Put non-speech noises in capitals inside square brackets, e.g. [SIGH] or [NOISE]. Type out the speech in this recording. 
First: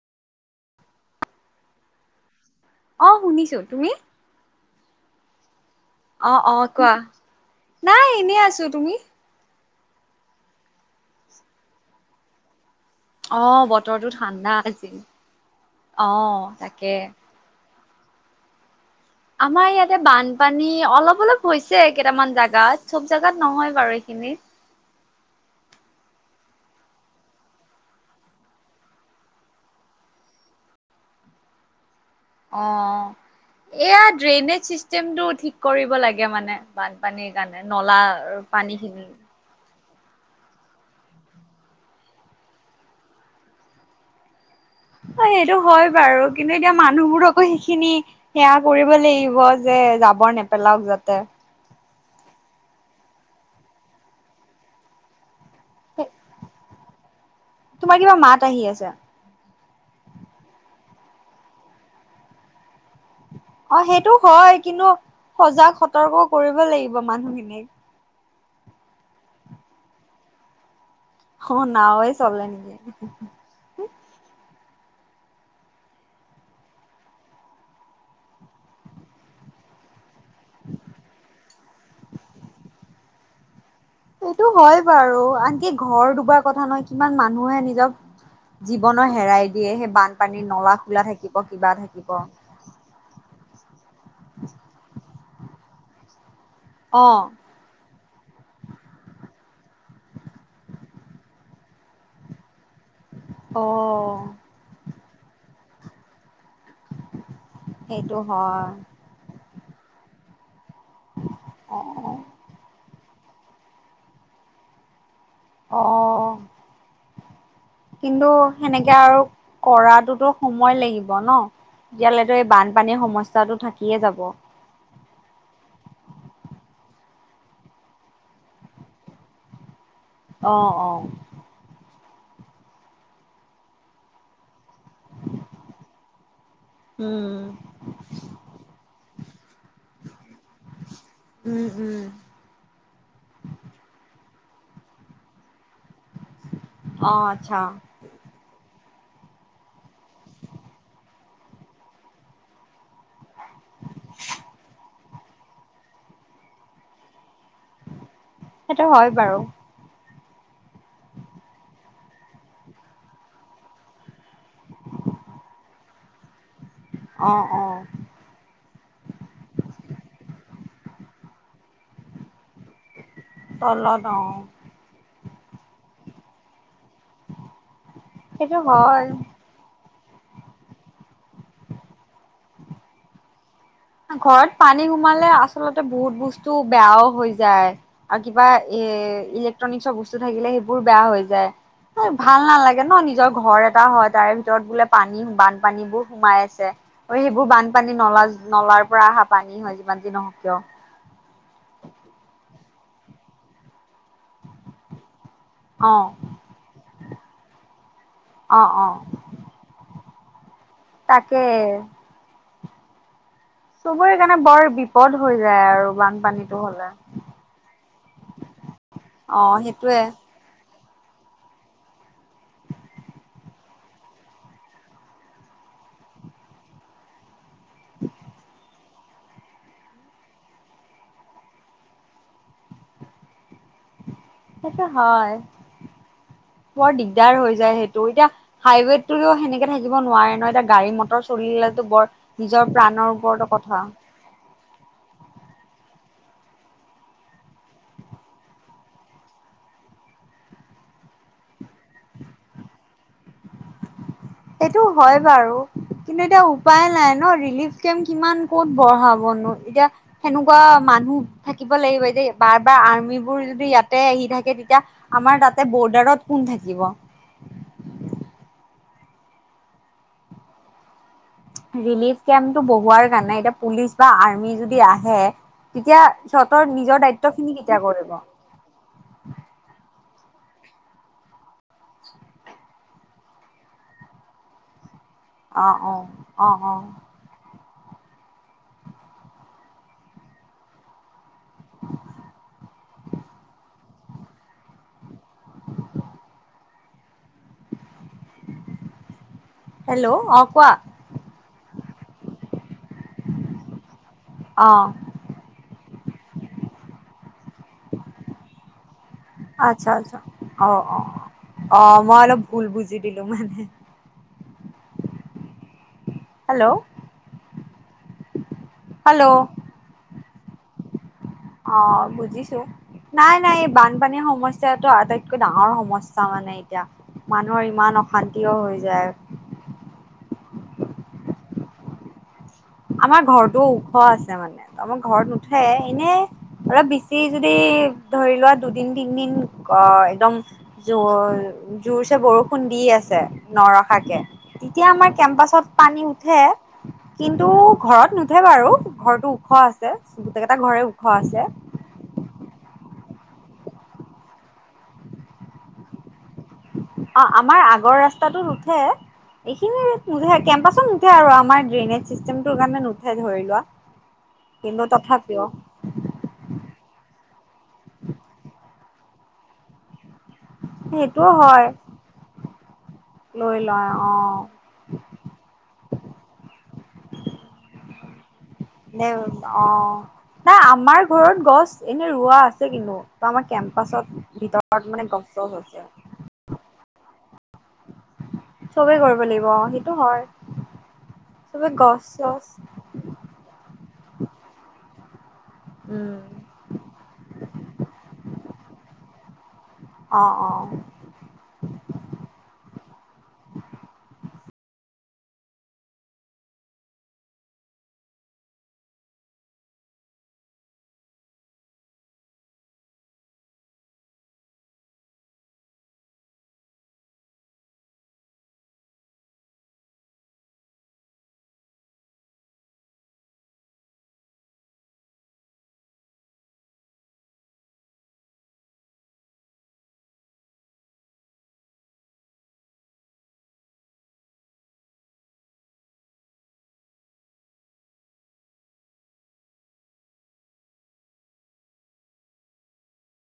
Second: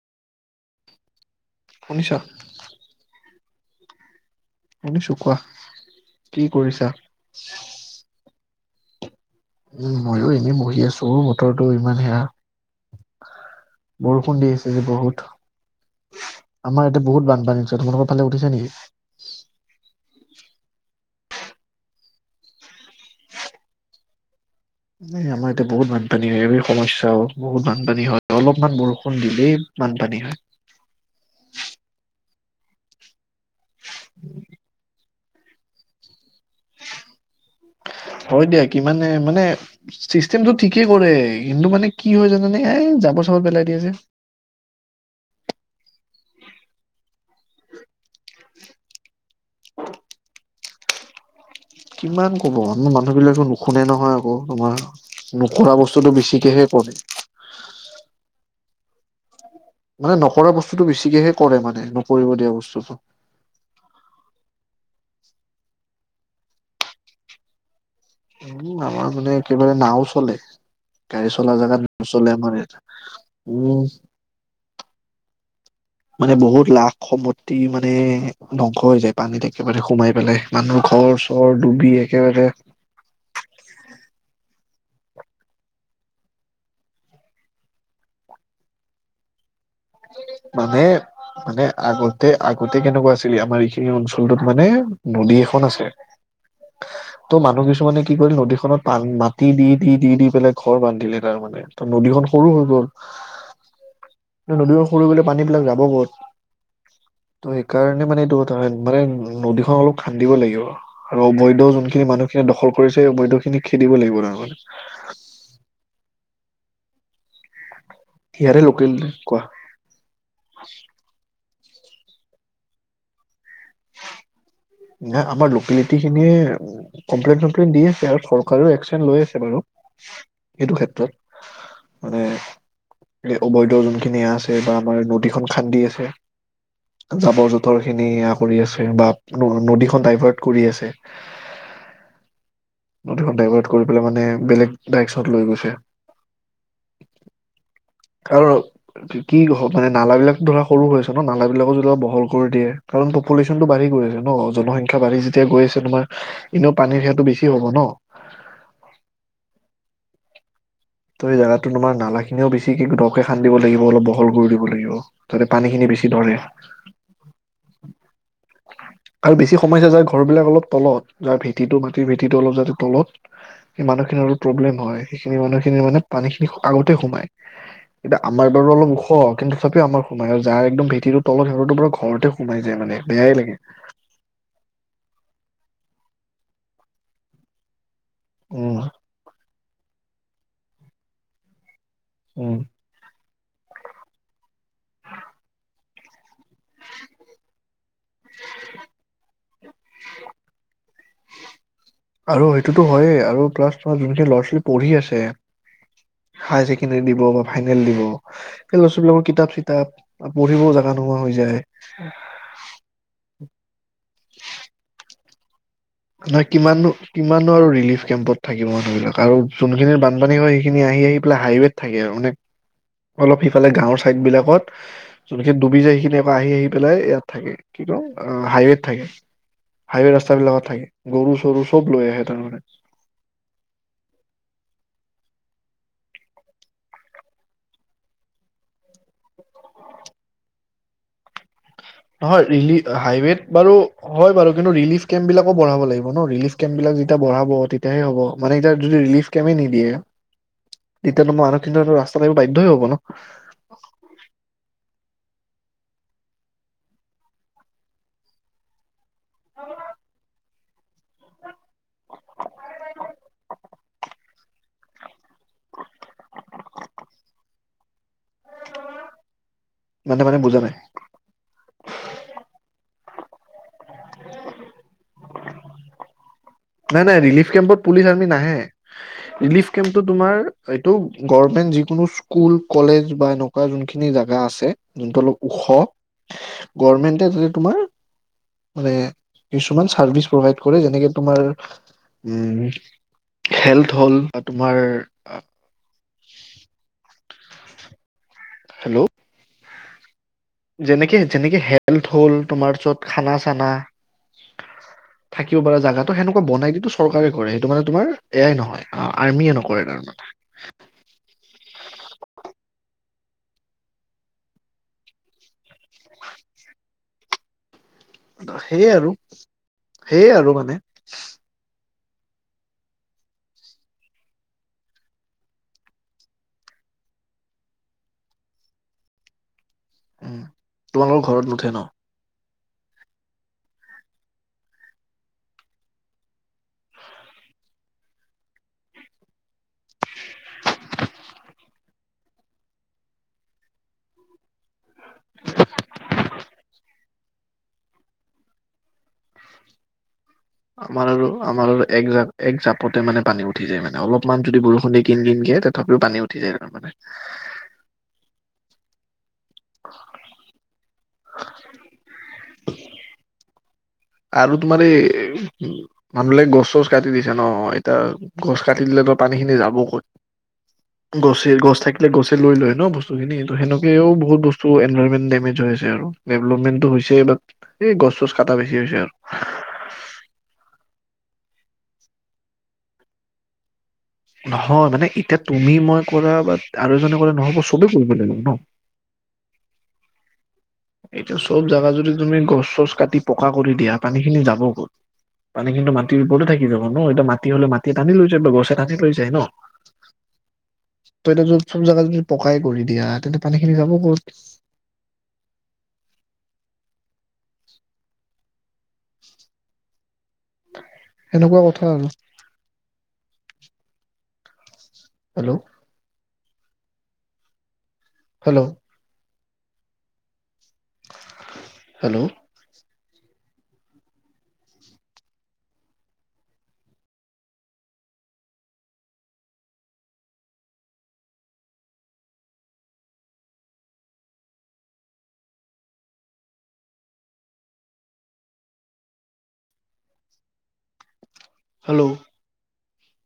শুনিছ? অঁ' শুনিছোঁ, তুমি? শুনিছোঁ, কোৱা? কি অঁ' অঁ' কৰিছা? কোৱা, নাই এনেই আছোঁ, তুমি? উমঁ' মইয়ো এনেই বহি আছোঁ, বতৰটো ইমান সেয়া। অ বতৰটো বৰষুণ দি ঠাণ্ডা আছে যে আজি বহুত, অ তাকে আমাৰ ইয়াতে বহুত বানপানী হৈ তোমালোকৰ ফালে উঠিছে নেকি? আমাৰ ইয়াতে বানপানী অলপ অলপ হৈছে কেইটামান জাগাত, চ'ব জেগাত নহয় বাৰু এইখিনি। আমাৰ ইয়াতে বহুত বানপানী হয়, এই সমস্যাও বহুত বানপানী হয়, অলপমান বৰষুণ দিলেই- বানপানী হয়। অ এয়া ড্ৰেইনেজ চিষ্টেমটো ঠিক কৰিব লাগে মানে বান পানীৰ কাৰণে নলা, হয় দিয়া পানী কিমানে খিনি মানে চিষ্টেম টো ঠিকেই কৰে কিন্তু মানে কি হ'য় জানানে, এই জাবৰ চাবৰ পেলাই দিয়ে জে। অ', সেইটো হয় বাৰু, কিন্তু এতিয়া মানুহবোৰ আকৌ সেইখিনি সেয়া কৰিব লাগিব যে যাব নেপেলাওঁক যাতে। কিমান ক'ব মানুহবিলাকো নুশুনে নহ'য় আকৌ তোমাৰ। নকৰা বস্তুতটো বেছিকেহে কৰে। তোমাৰ কিবা মাত আহি আছে। মানে নকৰা বস্তুতটো বেছিকেহে কৰে মানে, নকৰিব দিয়া বস্তুটো। অ', সেইটো হয় কিন্তু, সজাগ সতৰ্ক কৰিব লাগিব মানুহখিনিক। উম, আমাৰ মানে একেবাৰে নাওঁ চলে। গাড়ী চলা অ জেগাত নাওৱে নচ'লে চলে আমাৰ ইয়াত, নেকি উম। মানে বহুত লাখ সম্পত্তি মানে ধ্বংস হৈ যায়, পানীত একেবাৰে সোমাই পেলাই মানুহ ঘৰ চৰ ডুবি একেবাৰে সেইটো হয় বাৰু, আনকি ঘৰ ডুবাৰ কথা নহয় কিমান মানুহে নিজক জীৱনৰ হেৰাই দিয়ে, সেই বানপানীৰ নলা মানে খোলা থাকিব মানে কিবা থাকিব আগতে আগতে কেনেকুৱা আছিল, আমাৰ এইখিনি অঞ্চলটোত মানে নদী এখন আছে। অ'। তো মানুহ কিছুমানে কি কৰিলে, নদীখনত মাটি দি, দি, দি, দি পেলাই ঘৰ বান্ধিলে তাৰ মানে ত নদীখন সৰু হৈ গ'ল। অ'। নদীবোৰ সৰু গ'লে পানী বিলাক যাব ক'ত। ত' সেইকাৰণে সেইটো মানে এইটো ত হয় কথা মানে নদীখন অলপ খান্দিব লাগিব, আৰু অবৈধ অ যোনখিনি মানুহখিনি দখল কৰিছে সেই অবৈধ খিনি খেদিব লাগিব তাৰমানে। অ', অ'। কিন্তু ইয়াৰে লোকেল সেনেকে আৰু কোৱা কৰাটোতো সময় লাগিব ন, তেতিয়া লৈকে এই বানপানীৰ সমস্যাটো থাকিয়ে যাব। নে আমাৰ লোকেলিটি খিনিয়ে কমপ্লেইন চমপ্লেইন দি আছে, আৰু চৰকাৰেও একচন লৈ আছে বাৰু। অ সেইটো অ ক্ষেত্ৰত, মানে এই অবৈধ যোনখিনি আছে বা আমাৰ নদিখন খান্দি আছে, উম যাবৰ জোথৰ খিনি কৰি আছে, বা নদীখন ডাইভাৰ্ট কৰি আছে। উম উম নদীখন ডাইভাৰ্ট কৰি পেলাই মানে বেলেগ ডাইকচত লৈ গৈছে। অ', আচ্ছা। আৰু কিনো হ'ব মানে নালাবিলাক ধৰা সৰু হৈছে ন, নালবিলাকো বহল কৰি দিয়ে, কাৰণ ত পলিচনতটো বাঢ়ি গৈছে ন, জনসংখ্যা বাঢ়ি যেতিয়া গৈ আছে তোমাৰ এনেও পানীৰ সেৱাটো বেছি হ'ব ন। সেইটো হ'য় বাৰু। ত' এই জাগাটো তোমাৰ নালাগিলেঁও বেছিকে দ'কে খান্দিব লাগিব, অলপ বহল কৰি দিব দিব লাগিব, যাতে পানী খিনি বেছি ধৰে। অ', অ'। আৰু বেছি সময়স্যা যায় ঘৰ বিলাক অলপ তলত, যাৰ ভেটিটো মাটি ভেটিটো অলপ যাতে তলত সেই তলত মানুহখিনিৰ অলপ অ', প্ৰব্লেম হ'য়, সেইখিনি মানুহখিনি মানে পানী খিনি আগতে সোমাই। এতিয়া আমাৰ সেইটো বাৰু অলপ হয়। ওখ। কিন্তু তথাপিও আমাৰ সোমায়েই আৰু যাৰ একদম ভেটিটো তলত সিহঁতৰ পুৰা ঘৰতে সোমাই যায় মানে বেয়াই লাগে। ঘৰত পানী সোমালে আচলতে বহুত বস্তু বেয়াও হৈ যায়। আৰু কিবা উম এ ইলেক্ট্ৰনিকছৰ বস্তু থাকিলে সেইবোৰ বেয়া হৈ যায়। ভাল উম, নালাগে ন নিজৰ ঘৰ এটা হয় তাৰে ভিতৰত বোলে পানী বানপানী বোৰ সোমাই আছে। অ সেইবোৰ বানপানী নলা নলাৰ পৰা অহা পানী হয় যিমান যি নহওঁক কিয় আৰু সেইটোতো হয়েই আৰু প্লাছ তোমাৰ যোনখিনি ল'ৰা-ছোৱালী পঢ়ি অ', আছে হাই চেকেণ্ডৰী দিব বা ফাইনেল দিব অ', সেই অ', বস্তু বিলাকত কিতাপ চিতাপ পঢ়িবও জাগা নোহোৱা হৈ তাকে যায়। চবৰে কাৰণে বৰ বিপদ হৈ যায় আৰু নহয় বানপানীটো হ'লে। কিমাননো কিমাননো আৰু ৰিলিফ কেম্পত থাকিব মানুহবিলাক আৰু অ', যোনখিনিৰ সেইটোয়ে বানপানী হয় সেই খিনি আহি আহি পেলাই হাইৱেত থাকে আৰু মানে অলপ সিফালে গাঁৱৰ চাইদ বিলাকত যোনখিনি ডুবি যায় সেইখিনি আহি আহি পেলাই ইয়াত থাকে। কি কম হাইৱেত থাকে। হাইৱে ৰাস্তা বিলাকত থাকে গৰু চৰু চব লৈ আহে তাৰমানে। সেইটো হয় বৰ দিগদাৰ হৈ যায় সেইটো এতিয়া হাইৱেতোটো সেনেকে থাকিব নোৱাৰে ন এতিয়া গাড়ী-মটৰ চলিলেতো বৰ নহয় নিজৰ ৰিলি প্ৰাণৰ ওপৰতো হাইৱেত বাৰু কথা হয় বাৰু কিন্তু ৰিলিফ কেম্প বিলাকো বঢ়াব লাগিব ন ৰিলিফ কেম্প বিলাক যেতিয়া বঢ়াব তেতিয়াহে হ'ব মানে এতিয়া যদি ৰিলিফ কেমে নিদিয়ে তেতিয়াতো মানুহখিনিতো ৰাস্তা লৈ আহিবলৈ বাধ্যই হ'ব ন সেইটো হয় বাৰু। কিন্তু এতিয়া উপায় নাই ন ৰিলিফ কেম্প কিমান ক'ত বঢ়াবনো এতিয়া সেনেকুৱা মানুহ থাকিব লাগিব এতিয়া বাৰ বাৰ আৰ্মিবোৰ যদি ইয়াতে আহি থাকে তেতিয়া আমাৰ তাতে বৰ্ডাৰত কোন থাকিব? মানে মানে বুজা নাই ৰিলিফ কেম্পটো বহোৱাৰ কাৰণে এতিয়া পুলিচ বা আৰ্মি যদি আহে তেতিয়া সিহঁতৰ নি নাই নাই ৰিলিফ কেম্পত পুলিচ, আৰ্মি নাহে। ৰিলিফ কেম্পটো তোমাৰ এইটো গভৰ্মেন্ত যিকোনো স্কুল, কলেজ বা এনেকুৱা যোনখিনি জেগা আছে যোনটো অলপ অ অ অ অ ওখ গভমেণ্ট তে তাতে তোমাৰ মানে কিছুমান চাৰ্ভিচ প্ৰভাইত কৰে যেনেকে তোমাৰ উম হেল্থ হ'ল বা তোমাৰ হেল্ল' হেল্ল' অ কোৱা যেনেকে যেনেকে হেল্থ হ'ল তোমাৰ য'ত খানা চানা অ', থাকিব পৰা জাগা তো সেনেকা বনাই দিটুছু চৰকাৰে কৰে সেইটো মানে তোমাৰ এয়াই নহয় অ আৰ্মিয়ে নকৰে আচ্ছা আচ্ছা তাৰমানে। অ অ অ অ মই অলপ ভুল বুজি দিলোঁ মানে। হেল্ল' সেইয়ে আৰু হেল্ল' সেইয়ে আৰু মানে। অ বুজিছোঁ। নাই নাই এই বানপানীৰ সমস্যাটো আটাইতকৈ ডাঙৰ সমস্যা মানে এতিয়া। মানুহৰ ইমান অশান্তিও হৈ যায়। উম তোমালোকৰ ঘৰত নুঠে ন? আমাৰ ঘৰতো ওখ আছে মানে আমাৰ ঘৰত নুঠে এনেই অলপ বেছি যদি ধৰি লোৱা দুদিন, তিনদিন অ একদম জোৰ জোৰছে বৰষুণ দি আছে নৰখাকে। তেতিয়া আমাৰ কেম্পাচত পানী উঠে। [INAUDIBLE] তো ঘৰত নুঠে বাৰু, ঘৰতো ওখ আছে গোটেইকেইটা ঘৰে ওখ আছে। ভাল একজা এক জাপতে মানে পানী উঠি যায় মানে অলপমান যদি বৰষুণ দি কিন কিনকে তথাপিও পানী উ ঠি যায় তাৰমানে। অ আমাৰ আগৰ ৰাস্তাটোত উঠে এইখিনি নুঠে কেম্পাচত সে আৰু আমাৰ ড্ৰেইনেজ চিষ্টেমটোৰ কাৰণে নুঠে ধৰি লোৱা। আৰু তোমাৰ কিন্তু এই তথাপিও মানুহবিলাকে গছ - চছ কাটি দিছে ন এতিয়া গছ কাটি দিলেতো পানীখিনি যাব ক'ত? সেইটোও গছে হয় গছ থাকিলে গছে লৈ লয় ন বস্তুখিনি লৈ ত' লয় সেনেকেও অ বহুত বস চ এনভাইৰনমেন্ট ডেমেজ হৈ আছে আৰু ডেভলপমেণ্টো হৈছে বাট এই গছ - চছ কাটা নে অ, নাই আমাৰ ঘৰত গছ এনেই ৰোৱা আছে কিন্তু আমাৰ কেম্প পাছত নহয় ভিতৰত মানে গছ - এতিয়া চছ তুমি হৈছে। মই কৰা বা আৰু এজনে কৰা নহ'ব চবে কৰিব লাগিব ন? চবেই কৰিব লাগিব অ সেইটো হয়। এইটো চব চবে জাগা গছ যদি তুমি চছ গছ - চছ কাটি পকা কৰি দিয়া পানীখিনি যাব ক''ত? পানী কিন্তু উম মাটিৰ ওপৰতে থাকি যাব ন এতিয়া মাটি হলে মাটি টানি লৈ যায় বা গছে টানি লৈ যায় ন। অ অ। ত এতিয়া যত চব জেগাত যদি পকাই কৰি দিয়া তেন্তে পানীখিনি যাব ক'ত? এনেকুৱা কথা আৰু। হেল্ল'? হেল্ল'? হেল্ল'? হেল্ল'?